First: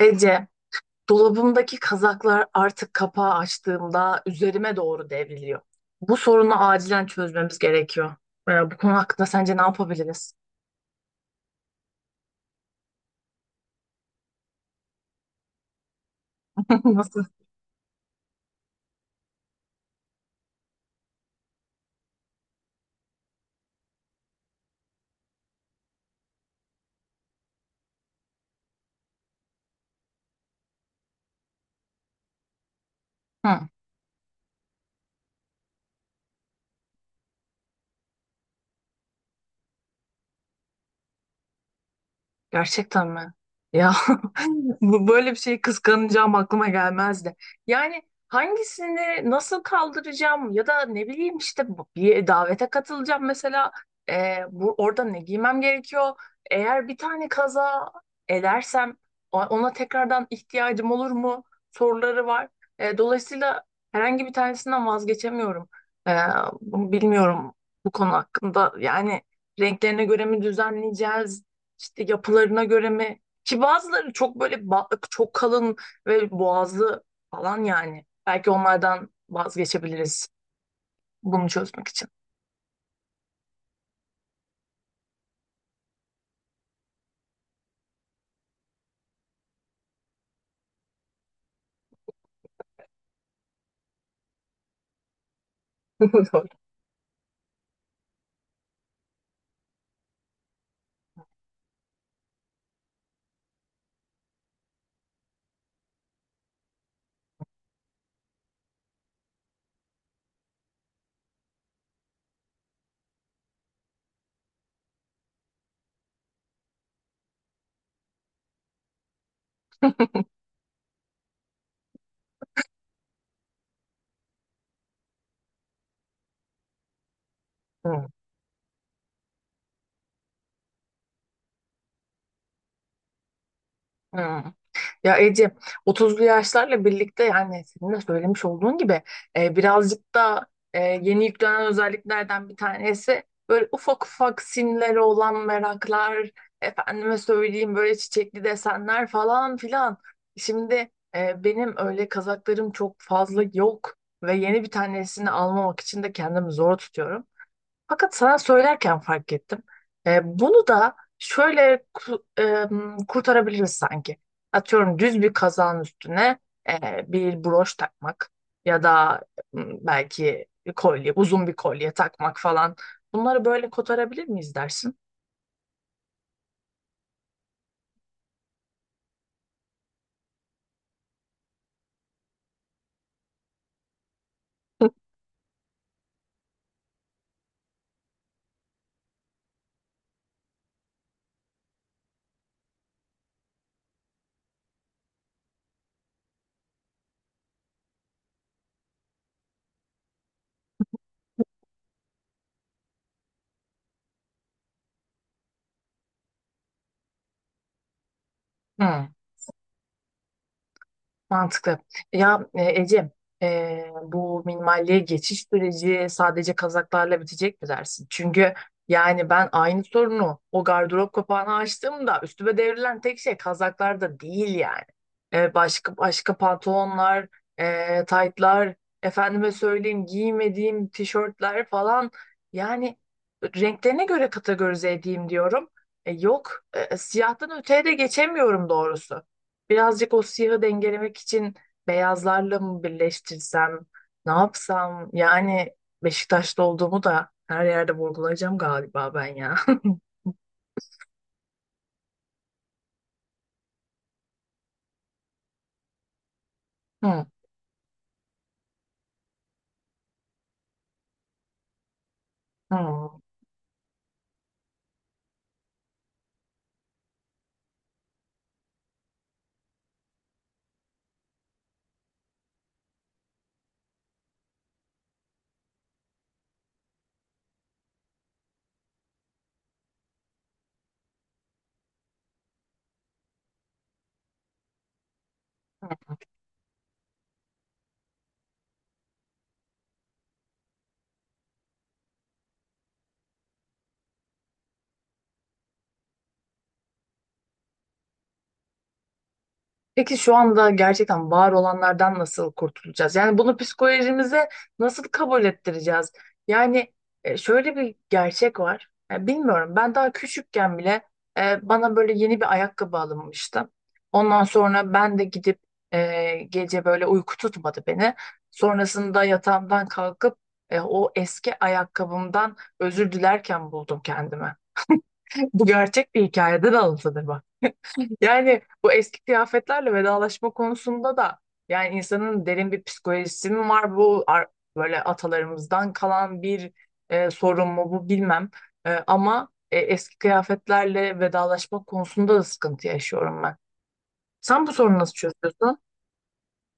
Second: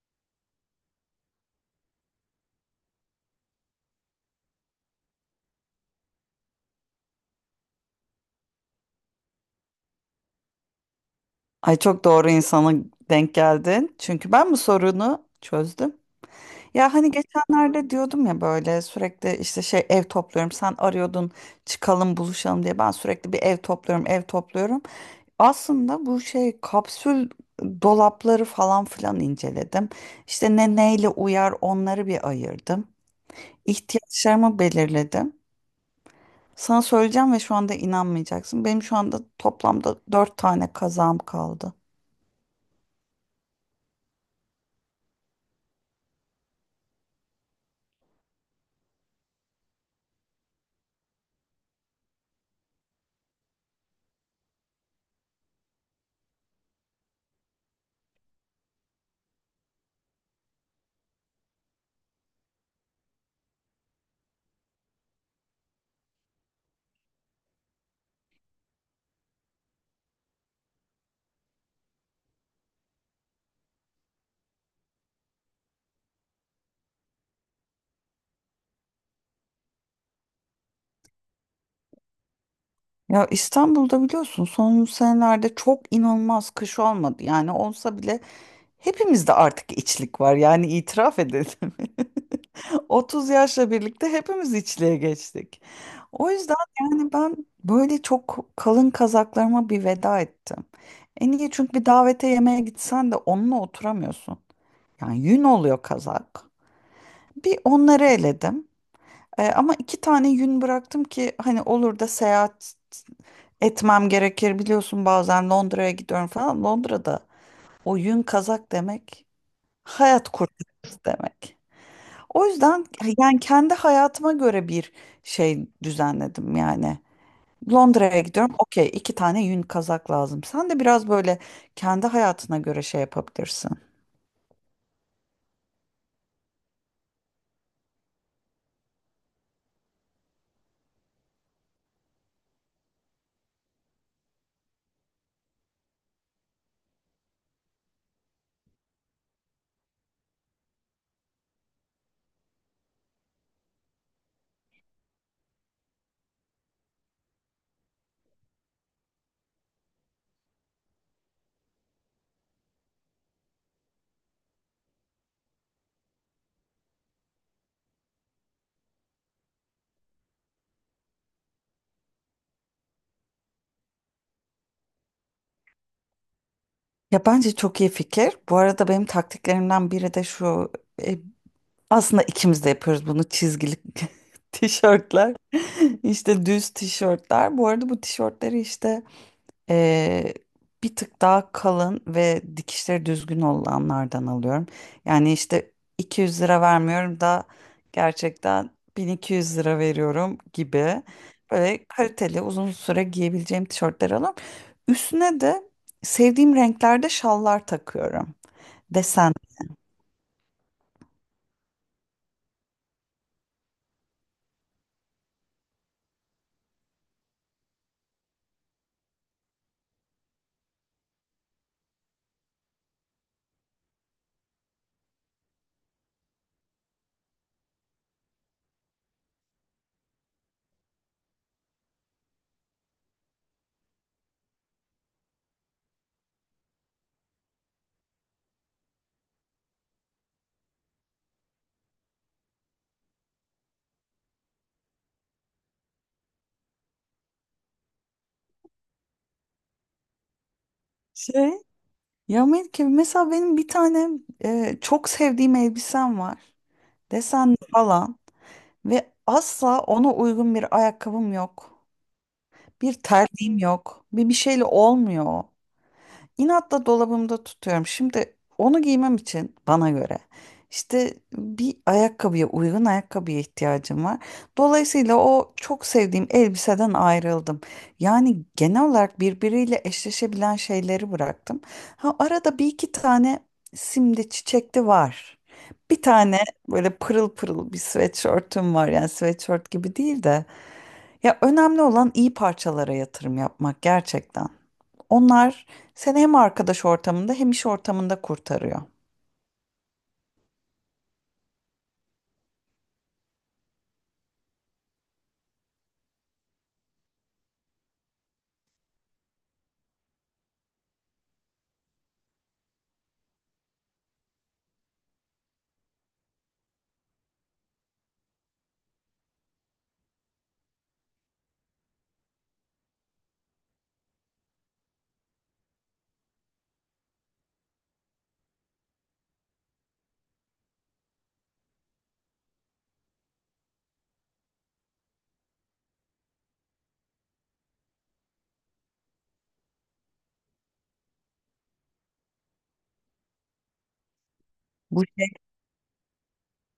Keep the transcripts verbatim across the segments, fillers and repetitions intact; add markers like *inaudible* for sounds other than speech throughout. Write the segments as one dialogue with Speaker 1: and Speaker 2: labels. Speaker 1: Ece, dolabımdaki kazaklar artık kapağı açtığımda üzerime doğru devriliyor. Bu sorunu acilen çözmemiz gerekiyor. Ee, bu konu hakkında sence ne yapabiliriz?
Speaker 2: Ay çok doğru insana denk geldin. Çünkü ben bu sorunu çözdüm. Ya
Speaker 1: *laughs*
Speaker 2: hani
Speaker 1: Nasıl?
Speaker 2: geçenlerde diyordum ya böyle sürekli işte şey ev topluyorum. Sen arıyordun çıkalım buluşalım diye. Ben sürekli bir ev topluyorum, ev topluyorum. Aslında bu şey kapsül dolapları falan filan inceledim. İşte ne neyle uyar onları bir ayırdım.
Speaker 1: Hı.
Speaker 2: İhtiyaçlarımı belirledim. Sana söyleyeceğim ve şu anda inanmayacaksın. Benim şu anda toplamda dört tane kazağım kaldı.
Speaker 1: Gerçekten mi? Ya *laughs* bu- böyle bir şeyi kıskanacağım aklıma gelmezdi. Yani hangisini nasıl kaldıracağım ya da ne bileyim işte bu- bir davete katılacağım mesela. Ee, bu orada ne giymem gerekiyor? Eğer bir tane kaza edersem o- ona tekrardan ihtiyacım olur mu? Soruları var. Ee, dolayısıyla herhangi bir tanesinden vazgeçemiyorum. Ee, Bunu bilmiyorum, bu konu hakkında, yani renklerine göre mi düzenleyeceğiz? İşte yapılarına göre mi? Ki bazıları çok böyle ba- çok kalın ve boğazlı falan yani. Belki onlardan vazgeçebiliriz bunu çözmek için.
Speaker 2: Ya İstanbul'da biliyorsun son senelerde çok inanılmaz kış olmadı. Yani olsa bile Hepimizde artık içlik var yani itiraf edelim. *laughs* otuz yaşla birlikte hepimiz içliğe geçtik. O
Speaker 1: *laughs* Doğru.
Speaker 2: yüzden yani ben böyle çok kalın kazaklarıma bir veda ettim. En iyi çünkü bir davete yemeğe gitsen de onunla oturamıyorsun. Yani yün oluyor kazak. Bir onları eledim. E, ama iki tane yün bıraktım ki hani olur da seyahat etmem gerekir. Biliyorsun bazen Londra'ya gidiyorum falan. Londra'da o yün kazak demek Hayat kurtarıcısı demek. O yüzden yani kendi hayatıma göre bir şey düzenledim yani.
Speaker 1: Hmm.
Speaker 2: Londra'ya gidiyorum. Okey, iki tane yün kazak lazım. Sen de biraz böyle kendi hayatına göre şey yapabilirsin.
Speaker 1: Hmm. Ya Ece, otuzlu yaşlarla birlikte, yani senin de söylemiş olduğun gibi, e, birazcık da e, yeni yüklenen özelliklerden bir tanesi böyle ufak ufak simleri olan meraklar, efendime söyleyeyim böyle çiçekli desenler falan filan. Şimdi e, benim öyle kazaklarım çok fazla yok ve yeni bir tanesini almamak için de kendimi zor tutuyorum. Fakat sana söylerken fark ettim. E, bunu da şöyle ku- e, kurtarabiliriz sanki. Atıyorum düz bir kazağın üstüne e, bir broş takmak ya da m, belki bir kolye, uzun bir kolye takmak falan. Bunları böyle kotarabilir miyiz dersin?
Speaker 2: Ya bence çok iyi fikir. Bu arada benim taktiklerimden biri de şu. e, Aslında ikimiz de yapıyoruz bunu çizgili *laughs*
Speaker 1: *laughs*
Speaker 2: tişörtler. *laughs* İşte düz tişörtler. Bu arada bu tişörtleri işte eee, bir tık daha kalın ve dikişleri düzgün olanlardan alıyorum. Yani işte iki yüz lira vermiyorum da gerçekten bin iki yüz lira veriyorum gibi. Böyle kaliteli uzun süre giyebileceğim tişörtleri alıyorum. Üstüne de sevdiğim renklerde şallar takıyorum.
Speaker 1: Hı.
Speaker 2: Desen.
Speaker 1: Mantıklı. Ya e, Ece, e, bu minimalliğe geçiş süreci sadece kazaklarla bitecek mi dersin? Çünkü yani ben aynı sorunu, o gardırop kapağını açtığımda üstüme devrilen tek şey kazaklar da değil yani. E, başka başka pantolonlar, e, taytlar, efendime söyleyeyim giymediğim tişörtler falan. Yani renklerine göre kategorize edeyim diyorum. E, yok, e, siyahtan öteye de geçemiyorum doğrusu. Birazcık o siyahı dengelemek için beyazlarla mı birleştirsem, ne yapsam? Yani Beşiktaşlı olduğumu da her yerde vurgulayacağım galiba ben ya. *laughs*
Speaker 2: şey. Ya Melike mesela benim bir tane e, çok sevdiğim elbisem var.
Speaker 1: Hı,
Speaker 2: Desenli falan ve asla ona uygun bir ayakkabım yok. Bir
Speaker 1: hı,
Speaker 2: terliğim yok. Bir bir şeyle olmuyor. İnatla dolabımda tutuyorum. Şimdi onu giymem için bana göre işte bir ayakkabıya uygun ayakkabıya ihtiyacım var. Dolayısıyla o çok sevdiğim elbiseden ayrıldım. Yani genel olarak birbiriyle eşleşebilen şeyleri bıraktım. Ha, arada bir iki tane simli çiçekli var. Bir
Speaker 1: hı.
Speaker 2: tane böyle pırıl pırıl bir sweatshirt'üm var. Yani sweatshirt gibi değil de. Ya önemli olan iyi parçalara yatırım yapmak gerçekten. Onlar seni hem arkadaş ortamında hem iş ortamında kurtarıyor.
Speaker 1: Peki şu anda gerçekten var olanlardan nasıl kurtulacağız? Yani bunu psikolojimize nasıl kabul ettireceğiz? Yani e, şöyle bir gerçek var. Ya bilmiyorum, ben daha küçükken bile e, bana böyle yeni bir ayakkabı alınmıştı. Ondan sonra ben de gidip e, gece böyle uyku tutmadı beni. Sonrasında yatağımdan kalkıp e, o eski ayakkabımdan özür dilerken buldum kendimi. *laughs* Bu gerçek bir hikayeden alıntıdır bak. Yani bu eski kıyafetlerle vedalaşma konusunda da, yani insanın derin bir psikolojisi mi var, bu ar- böyle atalarımızdan kalan bir e, sorun mu bu, bilmem. E, ama e, eski kıyafetlerle vedalaşma konusunda da sıkıntı yaşıyorum ben. Sen bu sorunu
Speaker 2: Bu
Speaker 1: nasıl
Speaker 2: şey,
Speaker 1: çözüyorsun?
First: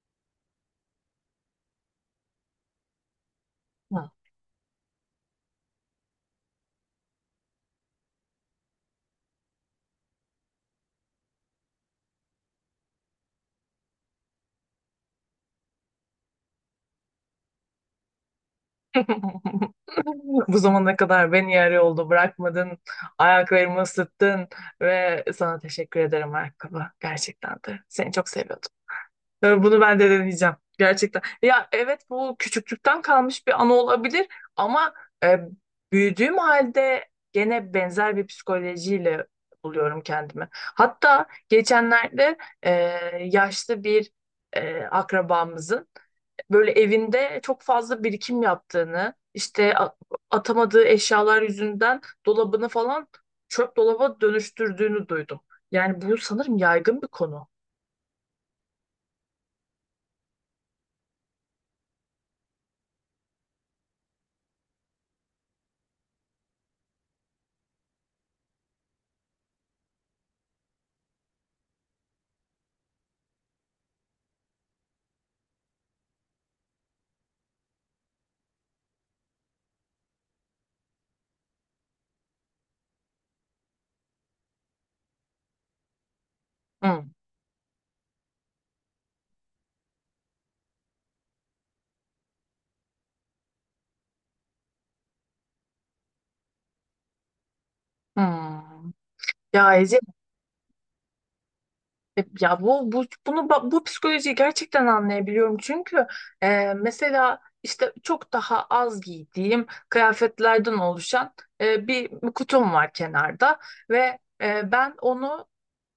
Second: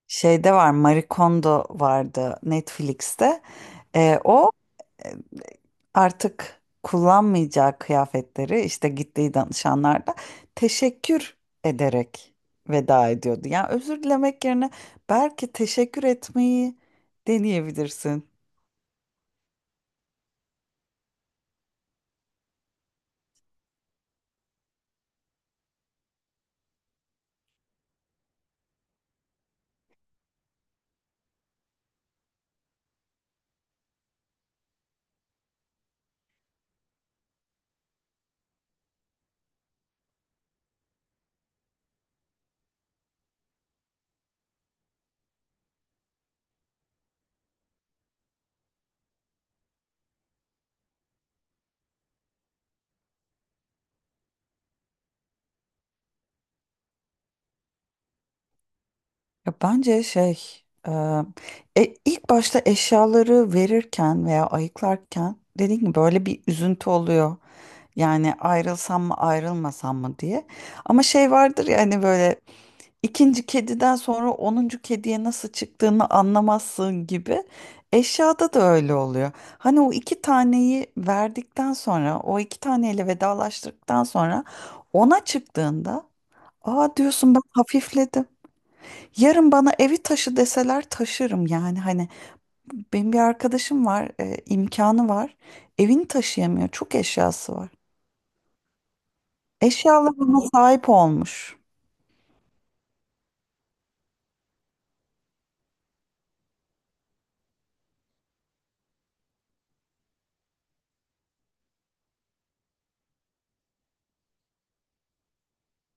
Speaker 2: şeyde var, Marie Kondo vardı Netflix'te.
Speaker 1: Hı.
Speaker 2: Ee, o e, artık kullanmayacağı kıyafetleri işte gittiği danışanlarda teşekkür ederek veda ediyordu. Yani özür dilemek yerine belki teşekkür etmeyi deneyebilirsin.
Speaker 1: *laughs* Bu zamana kadar beni yarı yolda bırakmadın, ayaklarımı ısıttın ve sana teşekkür ederim ayakkabı. Gerçekten de seni çok seviyordum. Ve bunu ben de deneyeceğim. Gerçekten. Ya evet, bu küçüklükten kalmış bir anı olabilir ama e, büyüdüğüm halde gene benzer bir psikolojiyle buluyorum kendimi. Hatta geçenlerde e, yaşlı bir e, akrabamızın böyle evinde çok fazla birikim yaptığını, işte a- atamadığı eşyalar yüzünden dolabını falan çöp dolaba dönüştürdüğünü duydum. Yani bu sanırım yaygın bir konu.
Speaker 2: Ya bence şey, e, e, ilk başta eşyaları verirken veya ayıklarken dediğim gibi böyle bir üzüntü oluyor. Yani ayrılsam mı ayrılmasam mı diye. Ama şey vardır ya hani böyle ikinci kediden sonra onuncu kediye nasıl çıktığını anlamazsın gibi. Eşyada da öyle oluyor. Hani o iki taneyi verdikten sonra o iki taneyle vedalaştıktan sonra ona çıktığında aa
Speaker 1: Hmm.
Speaker 2: diyorsun ben hafifledim. Yarın bana evi taşı deseler taşırım yani hani benim bir arkadaşım var e, imkanı var evini taşıyamıyor çok eşyası var.
Speaker 1: Hmm. Ya Ece,
Speaker 2: Eşyalarına sahip olmuş.
Speaker 1: e, ya bu, bu bunu ba- bu psikolojiyi gerçekten anlayabiliyorum çünkü e, mesela işte çok daha az giydiğim kıyafetlerden oluşan e, bir kutum var kenarda ve e, ben onu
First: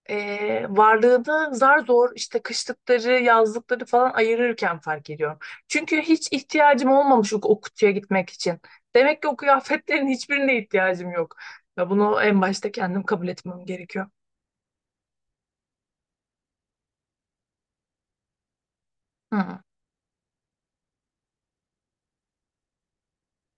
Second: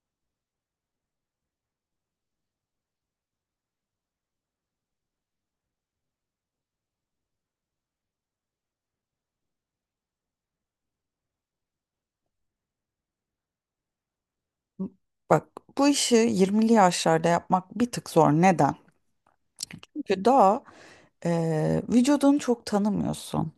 Speaker 1: e, varlığını zar zor, işte kışlıkları, yazlıkları falan ayırırken fark ediyorum. Çünkü hiç ihtiyacım olmamış o, o kutuya gitmek için. Demek ki o kıyafetlerin *laughs* hiçbirine ihtiyacım yok. Ve bunu en başta kendim kabul etmem gerekiyor.
Speaker 2: Bak bu işi yirmili yaşlarda yapmak bir tık zor neden?
Speaker 1: Hı.
Speaker 2: Çünkü daha e, vücudunu çok tanımıyorsun.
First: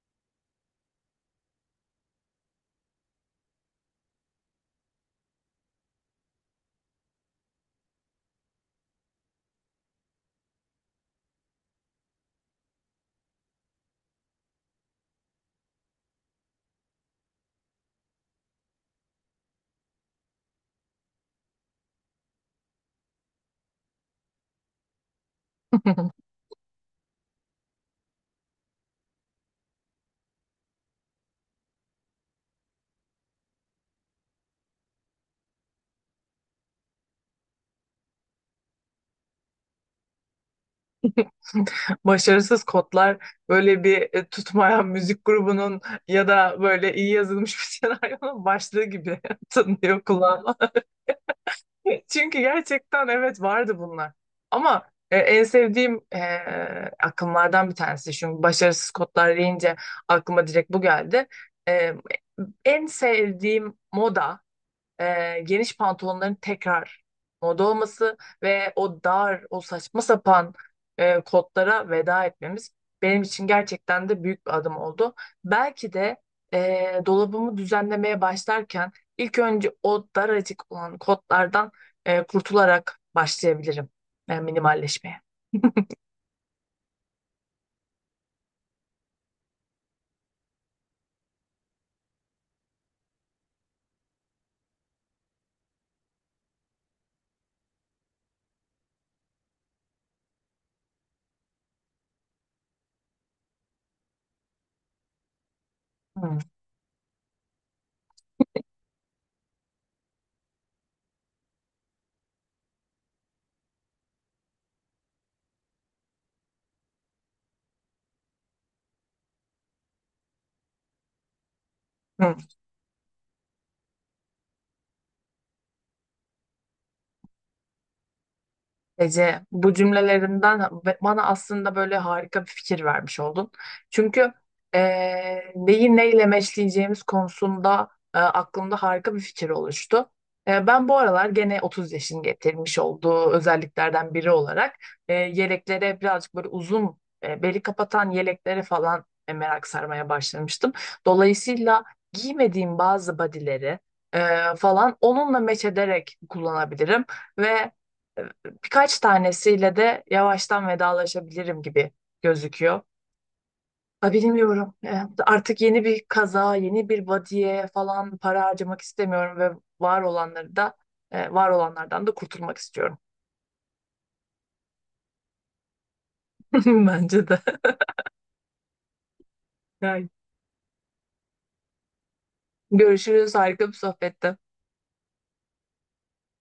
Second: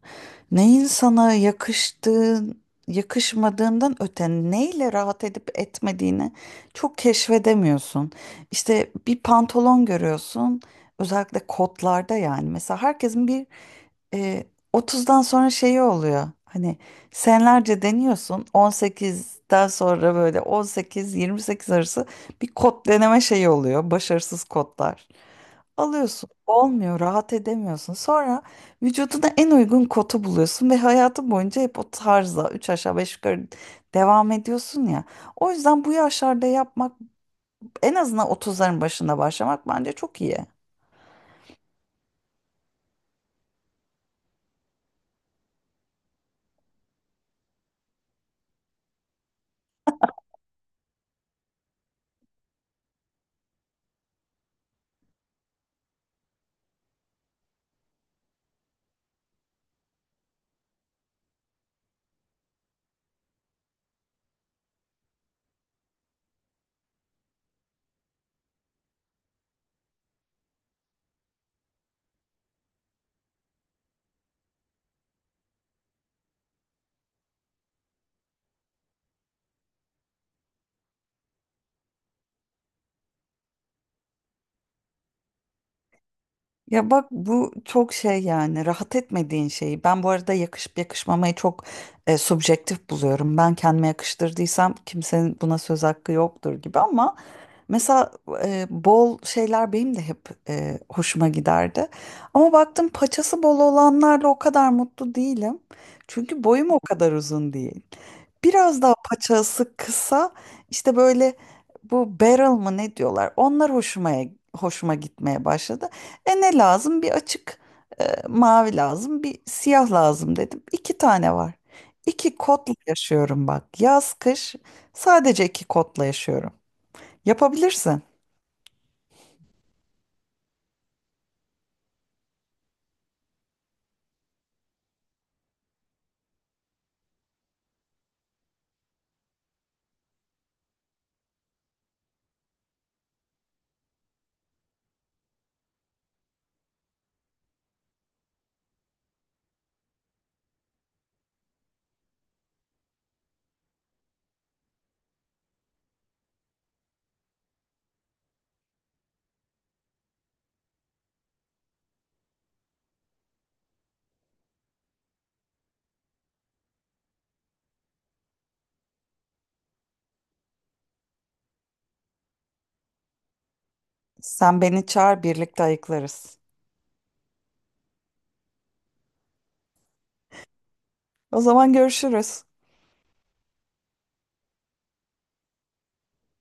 Speaker 2: Neyin sana yakıştığın, yakışmadığından öte neyle rahat edip etmediğini çok keşfedemiyorsun. İşte bir pantolon görüyorsun, özellikle kotlarda yani. Mesela herkesin bir e, otuzdan sonra şeyi oluyor. Hani senelerce deniyorsun On sekizden sonra böyle on sekiz yirmi sekiz arası bir kod deneme şeyi oluyor. Başarısız kodlar.
Speaker 1: *laughs*
Speaker 2: Alıyorsun olmuyor rahat edemiyorsun. Sonra vücuduna en uygun kodu buluyorsun ve hayatın boyunca hep o tarza üç aşağı beş yukarı devam ediyorsun ya. O yüzden bu yaşlarda yapmak en azından otuzların başında başlamak bence çok iyi.
Speaker 1: Başarısız kodlar böyle bir e, tutmayan müzik grubunun ya da böyle iyi yazılmış bir *laughs* senaryonun başlığı gibi *laughs* tınlıyor kulağıma. *laughs* Çünkü gerçekten evet, vardı bunlar. Ama e, en sevdiğim e, akımlardan bir tanesi. Çünkü başarısız kodlar deyince aklıma direkt bu geldi. E, En sevdiğim moda, e, geniş pantolonların tekrar moda olması ve o dar, o saçma sapan e, kotlara veda etmemiz, benim için gerçekten de büyük bir adım oldu. Belki de e, dolabımı düzenlemeye başlarken ilk önce o daracık olan kotlardan e, kurtularak başlayabilirim e, minimalleşmeye. *laughs*
Speaker 2: Ya bak bu çok şey yani rahat etmediğin şeyi. Ben bu arada yakışıp yakışmamayı çok e, subjektif buluyorum. Ben kendime yakıştırdıysam kimsenin buna söz hakkı yoktur gibi ama mesela e, bol şeyler benim de hep e, hoşuma giderdi. Ama baktım paçası bol olanlarla o kadar mutlu değilim.
Speaker 1: Hmm.
Speaker 2: Çünkü boyum o kadar uzun değil. Biraz daha paçası kısa işte böyle bu barrel mı ne diyorlar onlar hoşuma hoşuma gitmeye başladı. E ne lazım bir açık e, mavi lazım bir siyah lazım dedim. İki tane var.
Speaker 1: Hı.
Speaker 2: İki kotla yaşıyorum bak yaz kış sadece iki kotla yaşıyorum. Yapabilirsin.
Speaker 1: Ece, bu cümlelerinden ve- bana aslında böyle harika bir fikir vermiş oldun. Çünkü eee neyi neyle meşleyeceğimiz konusunda e, aklımda harika bir fikir oluştu. E, ben bu aralar gene otuz yaşın getirmiş olduğu özelliklerden biri olarak e, yeleklere, birazcık böyle uzun, e, beli kapatan yeleklere falan, e, merak sarmaya başlamıştım. Dolayısıyla giymediğim bazı bodyleri e, falan onunla meç ederek kullanabilirim ve birkaç tanesiyle de yavaştan vedalaşabilirim gibi gözüküyor. Ha, bilmiyorum. E, Artık yeni bir kaza, yeni bir body'ye falan para harcamak istemiyorum ve var olanları da e, var olanlardan da kurtulmak istiyorum.
Speaker 2: Sen beni çağır birlikte ayıklarız.
Speaker 1: *laughs* Bence de. Yani
Speaker 2: O zaman görüşürüz.
Speaker 1: görüşürüz. Harika bir sohbette.